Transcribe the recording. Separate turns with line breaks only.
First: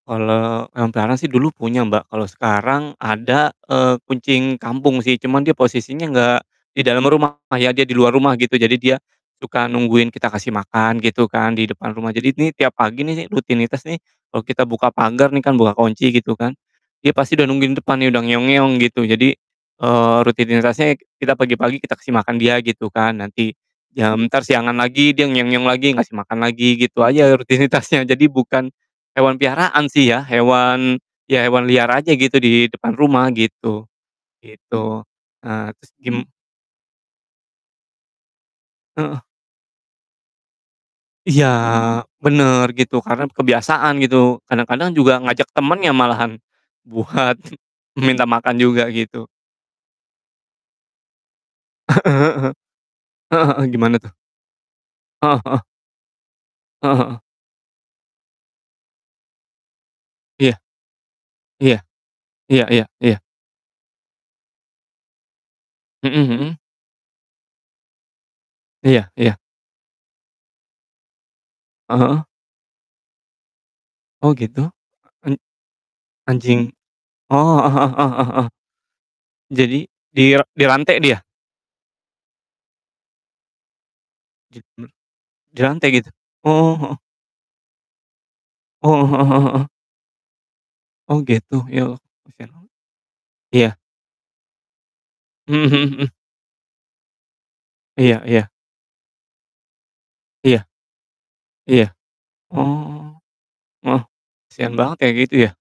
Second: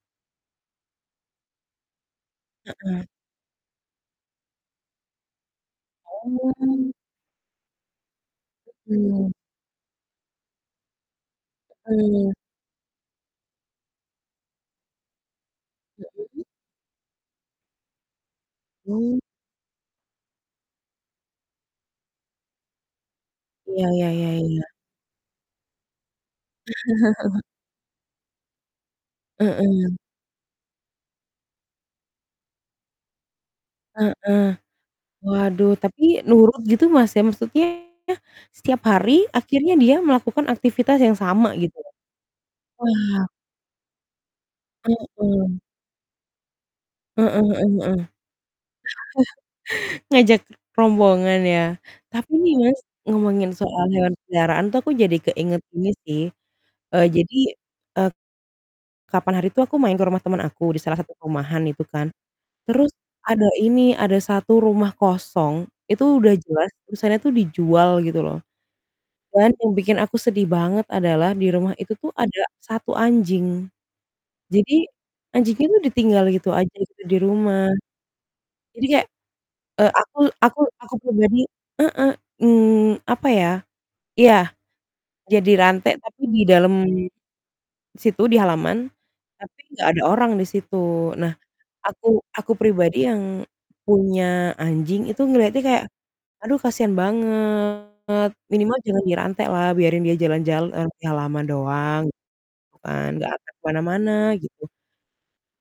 Kalau hewan peliharaan sih dulu punya, Mbak. Kalau sekarang
Heeh.
ada, eee, kucing kampung sih, cuma dia posisinya enggak di
Oh.
dalam rumah ya, dia di luar rumah gitu. Jadi dia,
Mhm.
suka nungguin kita kasih makan gitu kan, di depan rumah.
Heeh.
Jadi ini tiap pagi nih, rutinitas nih, kalau kita buka pagar nih, kan buka
Masa
kunci gitu
sih?
kan. Dia pasti udah nungguin depan nih udah gitu.
Oh.
Jadi, eee, rutinitasnya sek kita pagi-pagi kita kasih makan dia gitu kan, nanti
Iya iya
jam
iya
entar
iya iya.
siangan lagi dia lagi ngasih makan lagi gitu aja rutinitasnya. Jadi bukan hewan peliharaan
Heeh.
sih, ya, hewan, ya, hewan liar aja gitu di depan rumah gitu,
Heeh.
gitu. Eee,
Waduh,
terus
tapi
gim
nurut gitu, Mas, ya maksudnya setiap hari
Heeh.
akhirnya dia melakukan aktivitas yang
Iya,
sama gitu loh.
bener gitu,
Wah!
karena kebiasaan gitu. Kadang-kadang juga ngajak
Mhm.
temennya malahan,
Heeh
buat
heeh heeh.
minta makan juga gitu.
Ngajak rombongan ya. Tapi
Heeh heeh.
nih, Mas,
Heeh
ngomongin
heeh,
soal
gimana, tuh?
hewan peliharaan tuh aku jadi
Heeh heeh.
keinget ini sih,
Heeh
eee,
heeh.
jadi, eee, kapan hari itu aku main ke rumah teman
Iya,
aku di salah satu perumahan
iya.
itu kan.
Iya iya,
Terus,
iya.
ada ini, ada 1 rumah kosong, itu
Mmm,
udah
mhm.
jelas tulisannya tuh dijual gitu loh.
Iya iya.
Dan yang bikin aku sedih banget adalah di rumah itu
Eh,
tuh
heeh.
ada 1 anjing.
Oh, gitu?
Jadi
En
anjingnya tuh ditinggal gitu aja
anjing
gitu di
oh,
rumah.
heeh heeh heeh heeh heeh.
Jadi kayak
Jadi
eee, aku
dira
aku aku
dirantai dia?
pribadi heeh, mmm, apa ya iya,
Git m
dia
dirantai
rantai
gitu?
tapi di dalam
Oh, heeh.
situ di halaman,
Oh, heeh heeh heeh
tapi
heeh.
nggak ada orang di situ.
Oh
Nah
gitu. Ya Allah,
aku
kasian
aku
amat.
pribadi yang
Iya.
punya anjing itu ngelihatnya
Mmm,
kayak
mhm mhm.
aduh kasihan banget.
Iya iya.
Minimal jangan dirantailah, biarin dia
Iya.
jalan-jalan di halaman
Iya.
doang gitu kan,
Oh,
gak akan ke
heeh.
mana-mana gitu.
Kasihan banget kayak gitu ya.